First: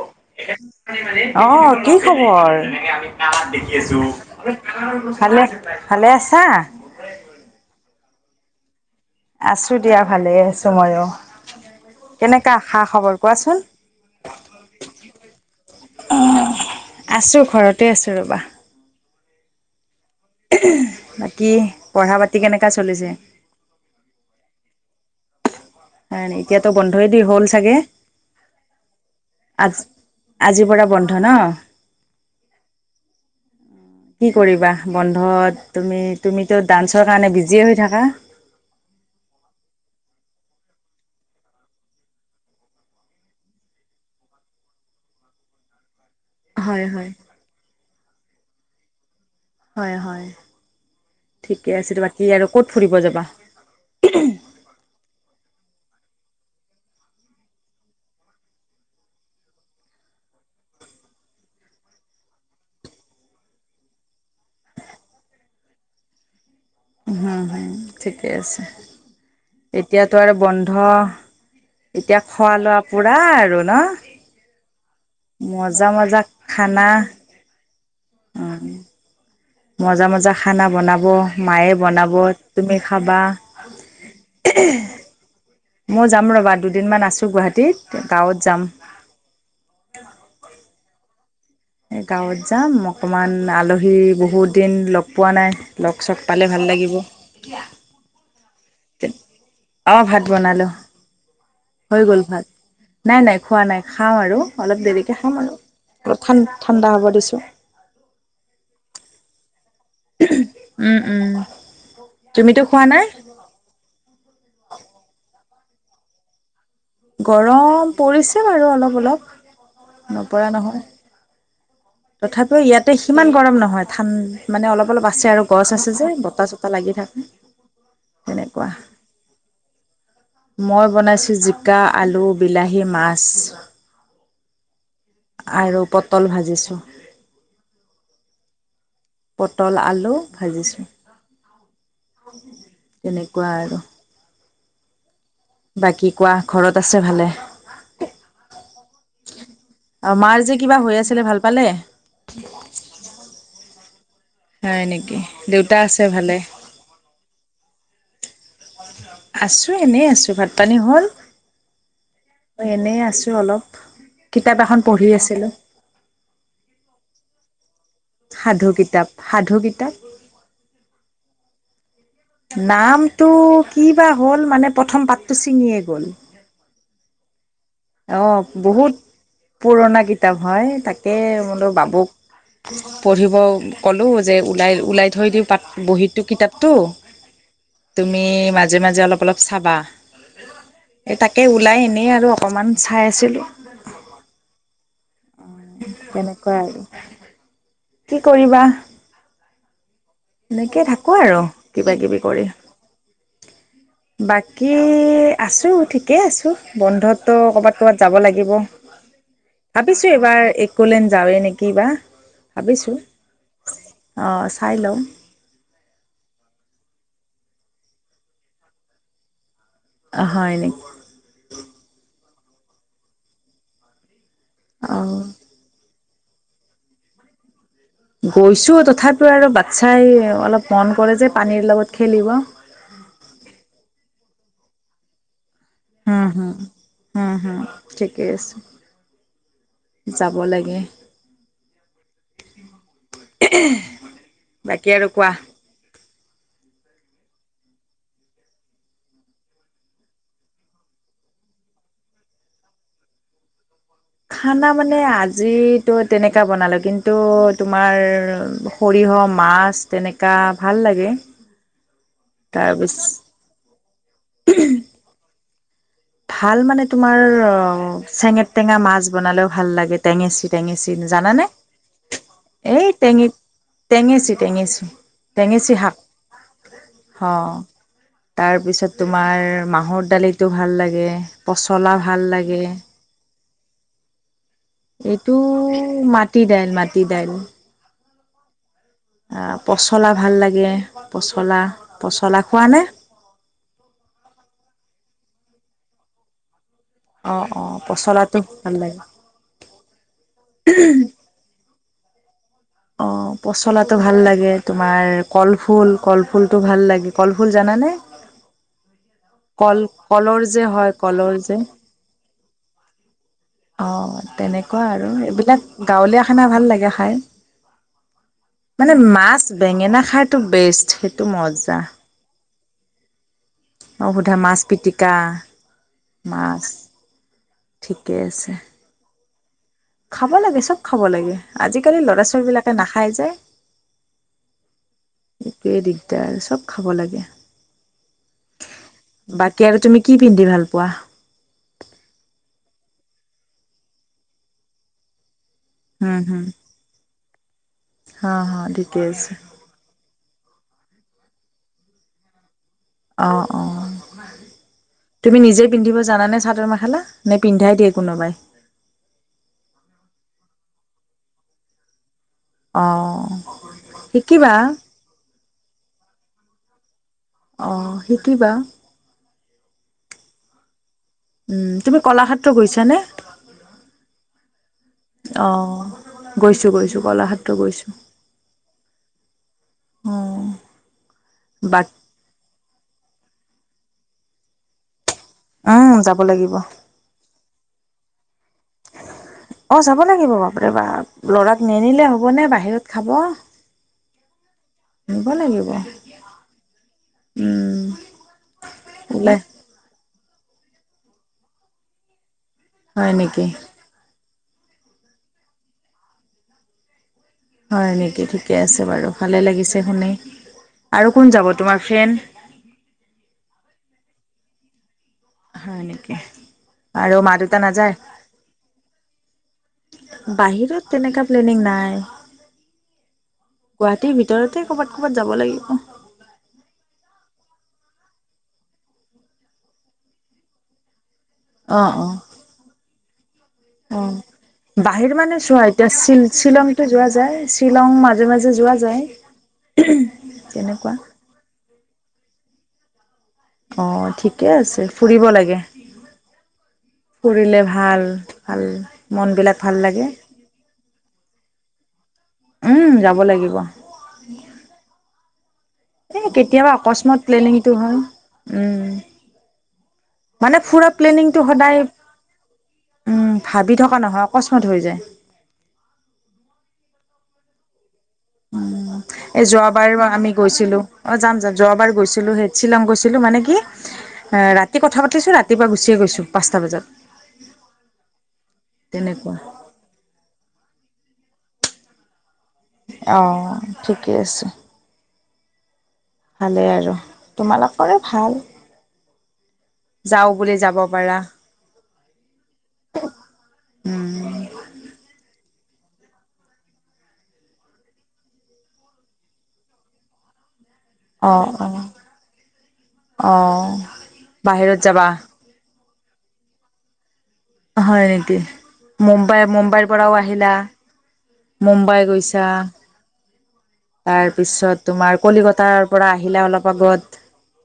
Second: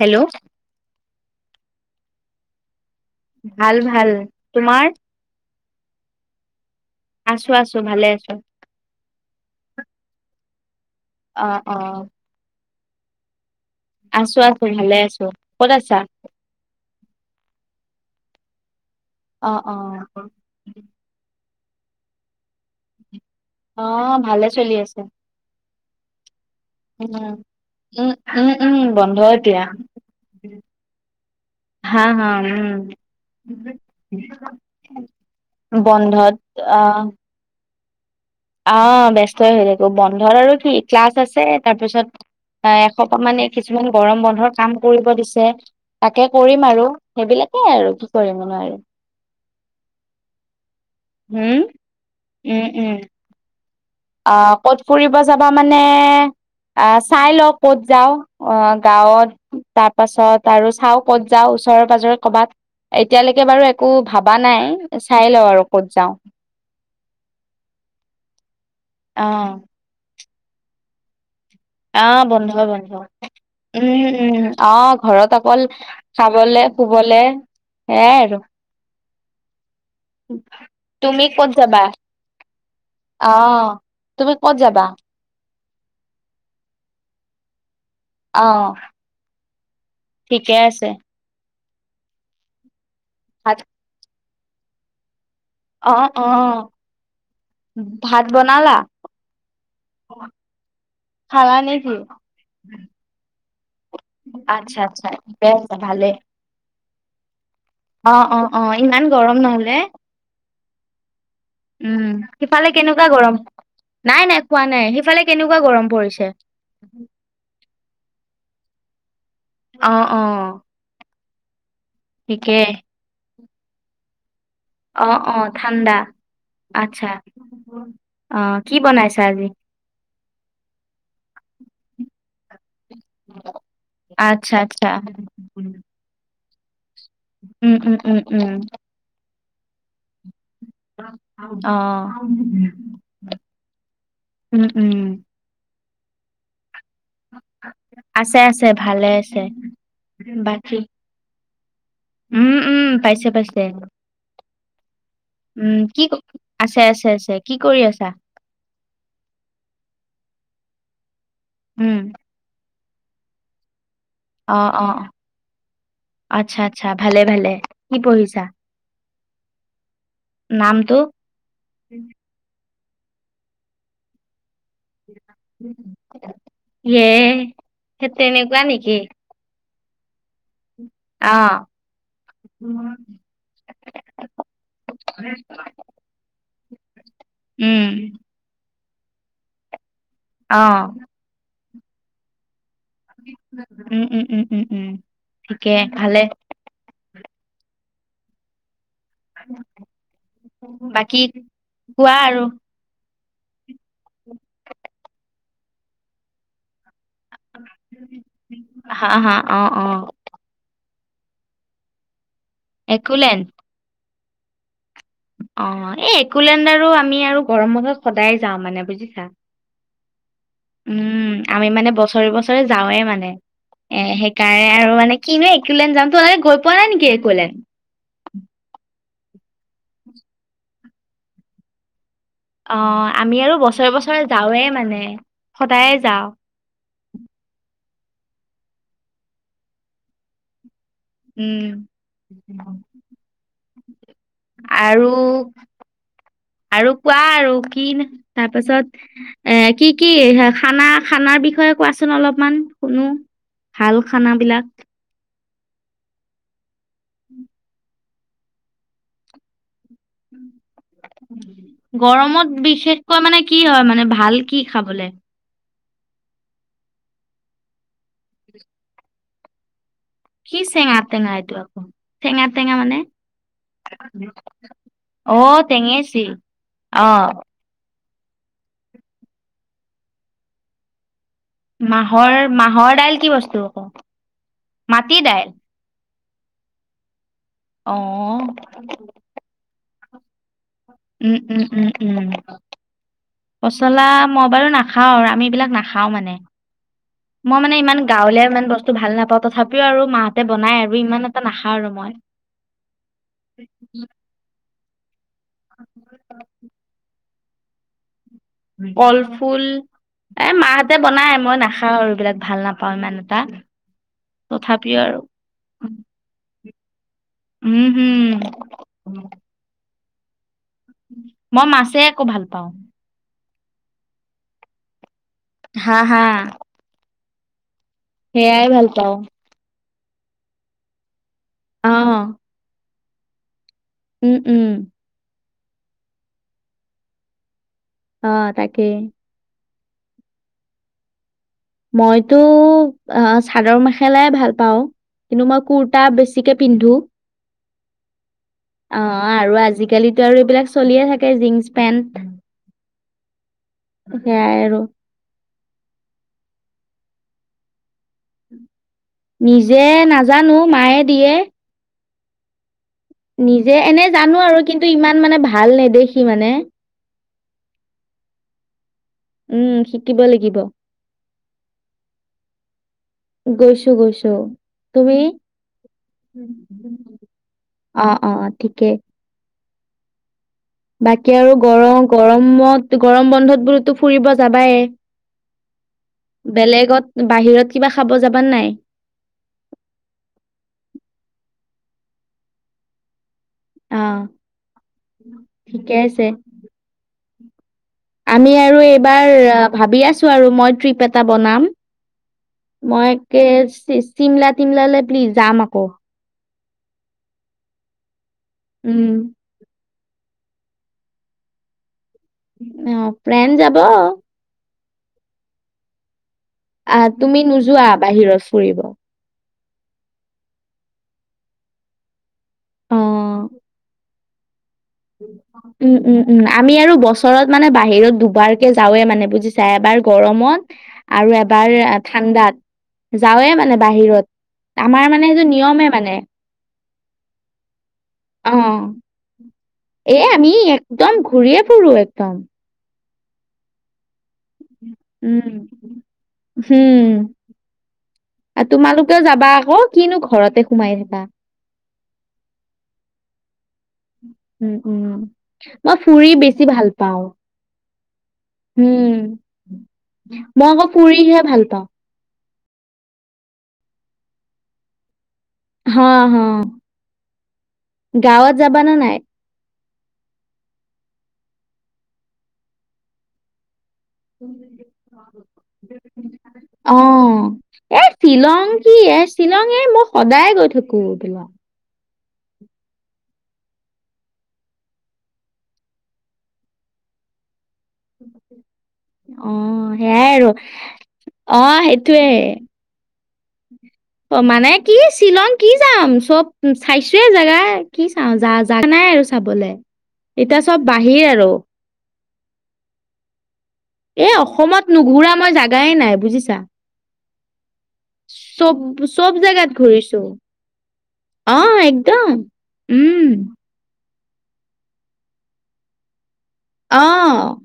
Hello অ', কি খবৰ? ভাল ভাল তোমাৰ ভালে, ভালে আছা? আছোঁ, আছোঁ, ভালে আছোঁ। আছোঁ দিয়া, ভালে আছোঁ ময়ো, অ অ কেনেকা খা খবৰ কোৱাচোন? আছোঁ, আছোঁ, ভালে আছোঁ, ক'ত আছা? আছো [unintelligible] ৰ'বা। অ', অ'। বাকী পঢ়া পাতি কেনেকা চলিছে? অ', ভালে চলি আছে। হয়, এতিয়াতো বন্ধয়দি উম হ'ল চাগে, উম উম উম বন্ধ এতিয়া [unintelligible] আজিৰ পৰা বন্ধ ন'? হা হা উম। কি কৰিবা বন্ধত? তুমি, বন্ধত তুমিতো ডান্সৰ কাৰণে বিজিয়ে হৈ থাকা। অ', ব্যস্তই হৈ থাকোঁ, বন্ধৰ আৰু কি ক্লাছ আছে তাৰপিছত অ', এসোপা মানে এই কিছুমান গৰম বন্ধৰ কাম কৰিব দিছে। তাকে কৰিম আৰু, হয় হয় সেইবিলাকেই আৰু কি কৰিমনো আৰু। হয়, হয়। হম, ঠিকে আছে বাকী আৰু উম, ক'ত উম, ফুৰিব যাবা? অ', ক'ত ফুৰিব যাবা মান নে আ, চাই লওঁ ক'ত যাওঁ, অ', গাঁৱত তাৰ পাছত আৰু চাওঁ ক'ত যাওঁ। ওচৰেৰ পাজৰে কৰ'বাত এতিয়ালৈকে বাৰু একো ভবা নাই, চাই লওঁ আৰু। ক'ত যাওঁ। হুম হুম ঠিকেই আছে। অ। দোৱাৰ বন্ধ। অ এতিয়া বন্ধ খোৱা লোৱা বন্ধ পুৰা আৰু ন উম উম আহ ঘৰত অকল মজা মজা খাবলৈ খানা শুবলে সেয়াই আৰু। মজ্জা মজ্জা খানা বনাব তুমি ক'ত মায়ে যাবা বনাব তুমি খাবা। আহ তুমি ক'ত যাবা। মই যাম ৰ'বা দুদিনমান আছো গুৱাহাটীত। গাঁৱত অ যাম ঠিকে আছে। গাঁৱত যাম অকনমান ভাত আলহী বহুত দিন লগ। পোৱা নাই অ লগ চগ অ পালে ভাল লাগিব। ভাত বনালা অ ভাত বনালো। খালা নেকি। নাই নাই খোৱা নাই খাওঁ আৰু আচ্ছা অলপ আচ্ছা দেৰিকে খাম ঠিকে আছে ভালেই আৰু। ঠাণ্ডা হ'ব দিছো। অ অ অ ইমান গৰম নহলে উম উম, উম তুমিতো সিফালে খোৱা নাই কেনেকুৱা গৰম নাই নাই খোৱা নাই সিফালে কেনেকুৱা, নেকুৱা গৰম পৰিছে। গৰম পৰিছে বাৰু অলপ অলপ, অ অ নপৰা নহয় তথাপিও ঠিকেই ইয়াতে সিমান গৰম নহয় ঠান মানে অলপ অ অলপ আছে অ আৰু গছ আছে ঠাণ্ডা যে বতাহ চতাহ লাগি আচ্ছা থাকে। অ তেনেকুৱা কি বনাইছা আজি। মই বনাইছোঁ জিকা আলু বিলাহী মাছ। আচ্ছা আৰু পটল ভাজিছো। উম উম উম উম, পটল আলু। ভাজিছো অ তেনেকুৱা আৰু উম উম। বাকী কোৱা, ঘৰত আছে ভালে? আছে আছে, ভালে আছে। আৰু মাৰ যে বাকী, কিবা হৈ আছিলে ভাল পালে উম উম, পাইছে পাইছে। হয় নেকি দেউতা উম, কি আছে ভালে আছে আছে আছে। কি কৰি আছা? আছো এনেই আছো। ভাত পানী হ'ল? উম। মই এনেই আছো অলপ। কিতাপ অ' এখন অ' পঢ়ি আছিলোঁ আচ্ছা আচ্ছা ভালে ভালে। কি পঢ়িছা সাধু কিতাপ সাধু কিতাপ নামটো? নামটো কিবা হ'ল মানে প্ৰথম পাঠটো ছিঙিয়ে গ'ল। ইয়ে সেই অ' তেনেকুৱা বহুত নেকি পুৰণা কিতাপ হয়। তাকে অ মই বোলো বাবুক পঢ়িব ক'লোঁ যে ওলাই ওলাই থৈ দিওঁ পাঠ বহিতো-কিতাপটো। উম তুমি ম মাজে মাজে অলপ অলপ চাবা, অ এই তাকে ওলাই এনেই আৰু অকমান। উম উম উম উম উম, ঠিকে ভালে। তেনেকুৱা আৰু কি কৰিবা? এনেকে থাকো বাকী আৰু কোৱা কিবা-কিবি আৰু কৰি। বাকী, আছো ঠিকেই আছো। বন্ধত তো ক'বাত ক'বাত যাব লাগিব। হা হা অ অ ভাবিছো এইবাৰ একলেণ্ড যাওঁৱে নেকি বা। একলেণ্ড। অ, চাই লওঁ। অঁ, এই একলেেণ্ড আৰু আমি আৰু গৰম বত সদায় যাওঁ মানে বুজিছা। হয় নেকি উম আমি মানে বছৰে বছৰে যাওঁৱে মানে এ। কাৰাৰে আৰু অঁ মানে কি ন একোন যামতো গৈ পোৱা নাই নেকি একুৱালেণ্ড। গৈছো তথাপিও আৰু বাচ্ছাই অলপ মন কৰে যে পানীৰ লগত। খেলিব অ আমি আৰু বছৰে বছৰে যাওঁৱেই মানে। সদায়ে যাওঁ হম হম হম হম। ঠিকে আছে যাব লাগে। উম, বাকী আৰু। কোৱা [inaudible] আৰু কোৱা আৰু কি তাৰপাছত এ কি কি খানা খানাৰ বিষয়ে কোৱাচোন অলপমান শুনো ভাল খানাবিলাক। যিটো তেনেকুৱৈ বনালোঁ কিন্তু তোমাৰ সৰিয়হ মাছ। তেনেককা ভাল লাগে। গৰমত তাৰপিছ বিশেষকৈ মানে কি হয় মানে ভাল কি খাবলে? ভাল মানে তোমাৰ অ চেঙেত টেঙা মাছ বনালেও ভাল লাগে। টেঙেচি কি টেঙেচি চেঙা টেঙা জানানে এইটো আকৌ চেঙা টেঙা এই মানে টেঙিত টেঙেচি টেঙেচি টেঙেচি শাক অ। তাৰপিছত তোমাৰ মাহৰ দালিতটো ভাল লাগে। পচলা ভাল মাহৰ লাগে মাহৰ দাইল কি বস্তু আকৌ মাটি এইটো দাইল ম মাটি দাইল মাটি দাল। অঁ। অ পচলা ভাল লাগে। উম পচলা উম উম উম পচলা খোৱানে পচলা মই বাৰু নাখাও আমি এইবিলাক নাখাওঁ মানে। অ মই অ মানে ইমান পচলাটো গাঁওলিয়া ইমান বস্তু লাগে ভাল নাপাওঁ তথাপিও আৰু মাহঁতে বনাই আৰু ইমান এটা নাখা আৰু মই। অ পচলাটো ভাল লাগে তোমাৰ কলফুল কলফুলটো ভাল লাগে। ফলফুল জানানে? কলফুল কল কলৰ এ যে হয় মাহঁতে কলৰ বনাই যে মই নাখাওঁ আৰু এইবিলাক ভাল নাপাওঁ ইমান এটা। অঁ তেনেকুৱা আৰু এইবিলাক গাঁৱলীয়া খানা ভাল লাগে খাই। উম হম মানে মাছ বেঙেনা খাৰটো বেষ্ট সেইটো মই মজা মাছে আকৌ ভাল পাওঁ। অ সোধা মাছ পিটিকা। হা হা। মাছ ঠিকে আছে সেয়াই ভাল পাওঁ। খাব লাগে চব খাব লাগে অ আজিকালি ল'ৰা ছোৱালীবিলাকে নাখাই যে। উম উম। এইটোৱে দিগদাৰ আৰু চব খাব লাগে। অ তাকে। কি আৰু তুমি কি পিন্ধি ভাল পোৱা? মইতো আহ চাদৰ মেখেলাই ভাল পাওঁ। কিন্তু মই কুৰ্তা হম হম বেছিকে পিন্ধো। অ ঠিকে অ আছে আৰু আজিকালিতো আৰু এইবিলাক চলিয়ে থাকে জীন্স পেন্ট। অ অ সেয়াই আৰু তুমি নিজে পিন্ধিব জানা নে চাদৰ মেখেলা নে পিন্ধাই দিয়ে কোনোবাই? নিজে নাজানো মায়ে দিয়ে। অ নিজে এনেই জানো শিকিবা আৰু কিন্তু ইমান মানে ভাল নেদেখি মানে অঁ শিকিবা উম শিকিব লাগিব। উম তুমি কলাক্ষেত্ৰ গৈছানে? গৈছো গৈছো তুমি? অঁ গৈছো গৈছো কলাক্ষেত্ৰ গৈছো অঁ অঁ ঠিকেই অঁ বাকী আৰু গৰ বাক গৰমত গৰম বন্ধত বোলোতো ফুৰিব যাবায় উম যাব বেলেগত বাহিৰত কিবা খাব যা অঁ যাব লাগিব বাপ ৰে বাপ ল'ৰাক নেনিলে হ 'বনে বাহিৰত খাব অঁ নিব লাগিব ঠিকে আছে। উম। আমি আৰু এইবাৰ ওলাই আ ভাবি আছো আৰু মই ট্ৰিপ এটা বনাম হয় মই কে নেকি চে চিমলা চিমলা লে [unintelligible] যাম আকৌ হয় নেকি, ঠিকে আছে উম। বাৰু ভালে লাগিছে শুনি আৰু কোন যাব তোমাৰ ফ্ৰেণ্ড? অঁ ফ্ৰেন যাব হয় নেকি? আহ আৰু মা তুমি দেউতা নোযোৱা নাযায় বাহিৰত ফুৰিব? বাহিৰত তেনেকা প্লেনিং নাই অ। গুৱাহাটীৰ ভিতৰতে ক'ৰবাত ক'ৰবাত যাব লাগিব উম উম উম। আমি আৰু বছৰত মানে বাহিৰত দুবাৰকে যাওৱে মানে বুজিছা এবাৰ গৰমত, আৰু আ এবাৰ অ', অ', ঠাণ্ডাত। যাওঁৱে মানে বাহিৰত। আমাৰ বাহিৰত মানে সেইটো চোৱা নিয়মে এতিয়া মানে শ - শ্বিলংতো যোৱা যায় শ্বিলং মাজে অ মাজে যোৱা যায়। এ' আমি তেনেকুৱা। একদম ঘূৰিয় পুৰো একদম।। অ' ঠিক উম। হুম, ফুৰিলে ভাল, ভাল আৰু তোমালোকেও যাবা মনবিলাক ভাল আকৌ লাগে, কিনো ঘৰতে সোমাই থাকিব। ন উম যাব লাগিব। উম উম। মই এই ফুৰি বেছি কেতিয়াবা ভাল অকস্মাত পাওঁ, প্লেনিংটো হয়, উম, উম। মানে মই আকৌ ফুৰা প্লেনিংটো ফুৰিহে ভাল সদায় পাওঁ। উম, ভাবি থকা নহয় অকস্মাত হৈ যায়। হা হা, গাঁৱত যাবা নে নাই? পাৰিবা আমি গৈছিলো অ' যাম - যাম যোৱাবাৰ গৈছিলো হে শ্বিলং গৈছিলো মানে কি। ৰাতি কথা পাতিছো ৰাতিপুৱা গুচিয়ে গৈছো পাঁচটা বজাত অ', তেনেকুৱ। শ্বিলঙে মই সদায় গৈ থাকো পলোৱা [inaudible] অ' ঠিকে আছে। ভালে আৰু তোমালোক কৰে ভাল। অ' যাওঁ সেয়াই আৰু বুলি যাব পাৰা। অ' সেইটোৱে। অ' মানে কি চিলন কি যাম চব চাইছোয়ে জোগা কি চাওঁ য- জাগা নাই আৰু চাবলৈ। এতিয়া চব বাহিৰ অঁ আৰু। অঁ অঁ। এই বাহিৰত অসমত যাবা নুঘুৰা মই জাগাই নাই বুজিছা। হয় নেকি? চব চব মুম্বাই জেগাত মুম্বাইৰ পৰাও ঘূৰিছো। আহিলা অৱ মুম্বাই একদম উম। তাৰ পিছত তোমাৰ কলিকতাৰ পৰা আহিলে অলপ আগত। অৱ।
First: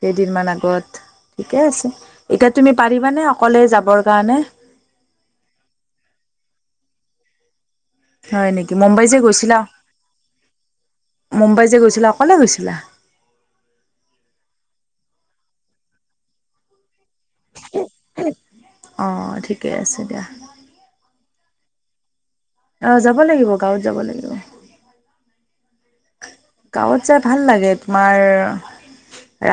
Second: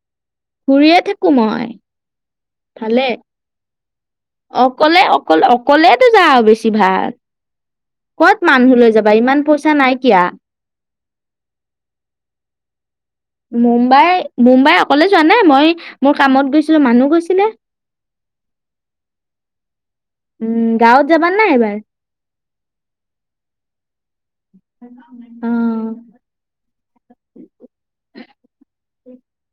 কেইদিনমান আগত ঠিকে মই আছে এতিয়া তুমি ভালে পাৰিবানে অকলে যাবৰ কাৰণে? এই অকল অকলেতো যাওঁ বেছি ভাগ। হয় নেকি মুম্বাই যে ইমান গৈছিলা পইচা নাইকিয়া মুম্বাই যে গৈছিলা অকলে গৈছিলা। মুম্বাই, মুম্বাই অকলে যোৱা নাই মই মোৰ কামত গৈছিলো মানুহ গৈছিলে। অ', ঠিকে আছে। দিয়া। উম গাঁৱত যাবা নাই এবাৰ। অ', যাব লাগিব গাঁৱত যাব লাগিব। অহ। গাঁৱত যাই ভাল লাগে তোমাৰ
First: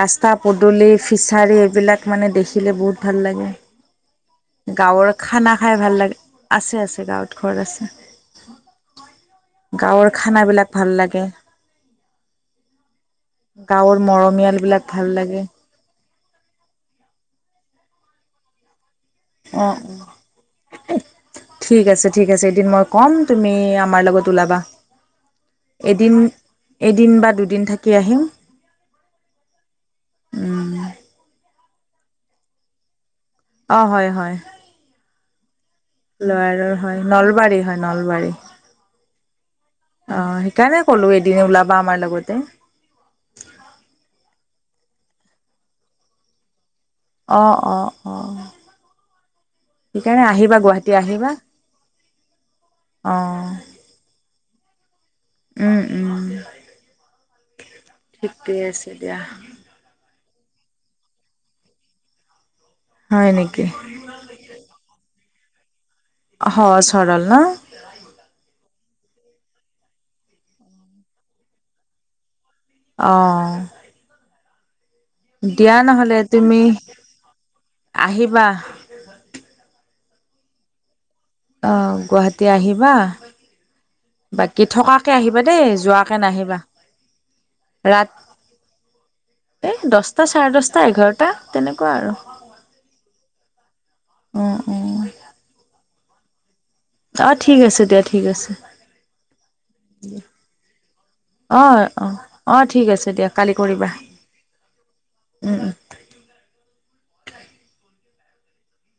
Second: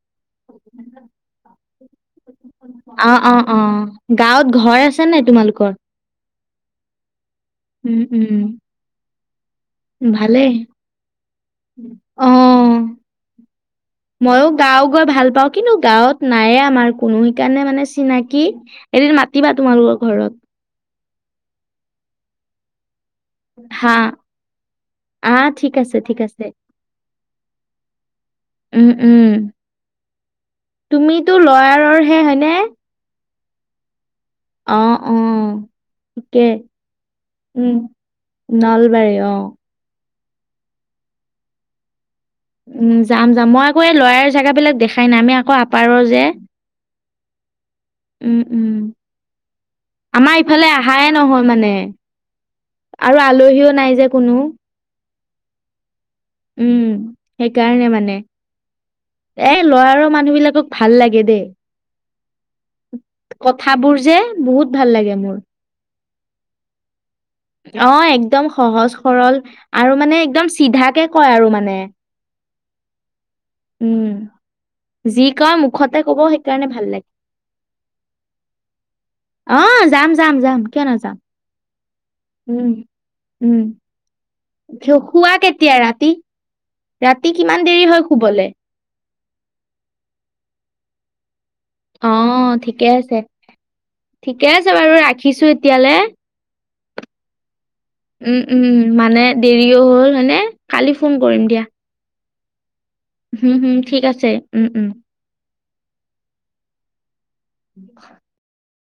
ৰাস্তা পদূলি ফিছাৰী এইবিলাক মানে দেখিলে বহুত অ ভাল অ লাগে। অ গাঁৱত ঘৰ আছে গাঁৱৰ নে খানা তোমালোকৰ খাই ভাল লাগে আছে, আছে গাঁৱত। ঘৰত আছে উম, উম। গাঁৱৰ ভালে খানাবিলাক ভাল লাগে অহ। গাঁৱৰ ময়ো গাওঁ মৰমীয়ালবিলাক গৈ ভাল লাগে পাওঁ কিনো গাঁৱত। নায়ে আমাৰ কোনো সেইকাৰণে মানে চিনাকি এদিন মাতিবা অ অ তোমালোকৰ ঘৰত। ঠিক আছে ঠিক আছে এদিন মই কম তুমি আমাৰ লগত ওলাবা। অ', ঠিক, আছে এদিন ঠিক, আছে এদিন বা দুদিন থাকি আহিম উম, উম। উম, তুমিতো লয়াৰৰ হে হয়নে। অ, হয়, হয়। অহ, উম। লয়াৰৰ, হয় নলবাৰী, হয় নলবাৰী। অ', নলবাৰী অ'। সেইকাৰণে কলো এদিন ওলাবা আমাৰ লগত। উ যাম, যাম মই আকৌ এই লৰই জেগাবিলাক দেখাই নাই আমি আকৌ আপাৰৰ যে। অ', অ', উম, অ', উম। সেইকাৰণে আমাৰ আহিবা ইফালে গুৱাহাটী অহা আহিবা নহয় মানে অ আৰু আলহীও নাই যে কোনো উম উম উম, সেইকাৰণে মানে ঠিকে আছে দিয়া এ ল'ৰাৰৰ মানুহবিলাকক ভাল লাগে দেই। হয় নেকি কথাবোৰ যে বহুত ভাল লাগে মোৰ। সহজ সৰল ন অ', একদম সহজ। সৰল আৰু মানে একদম চিধাকে কয় আৰু মানে। অ', উম, যি কয় দিয়া মুখতে কব নহ'লে তুমি সেইকাৰণে ভাল লাগে। আহিবা। অহ, যাম যাম, যাম কিয় ন যাম। অ', গুৱাহাটী আহিবা। উম। বাকী শু- থকাকে শুৱা আহিবা দেই কেতিয়া ৰাতি? যোৱাকে নাহিবা। ৰাতি কিমান দেৰি হয় শুবলৈ। এ দহটা চাৰে দশটা এঘাৰটা। তেনেকুৱা আৰু অ', ঠিকে আছে, ঠিকে উম আছে, বাৰু ৰাখিছো এতিয়ালৈ। উ। উম, উম মানে দেৰিও হ'ল হনে কালি ফোন কৰিম অ দিয়া। অ অ ঠিক আছে দিয়া কালি হুম, হুম, কৰিবা। ঠিক আছে। উম, উম। [unintelligible]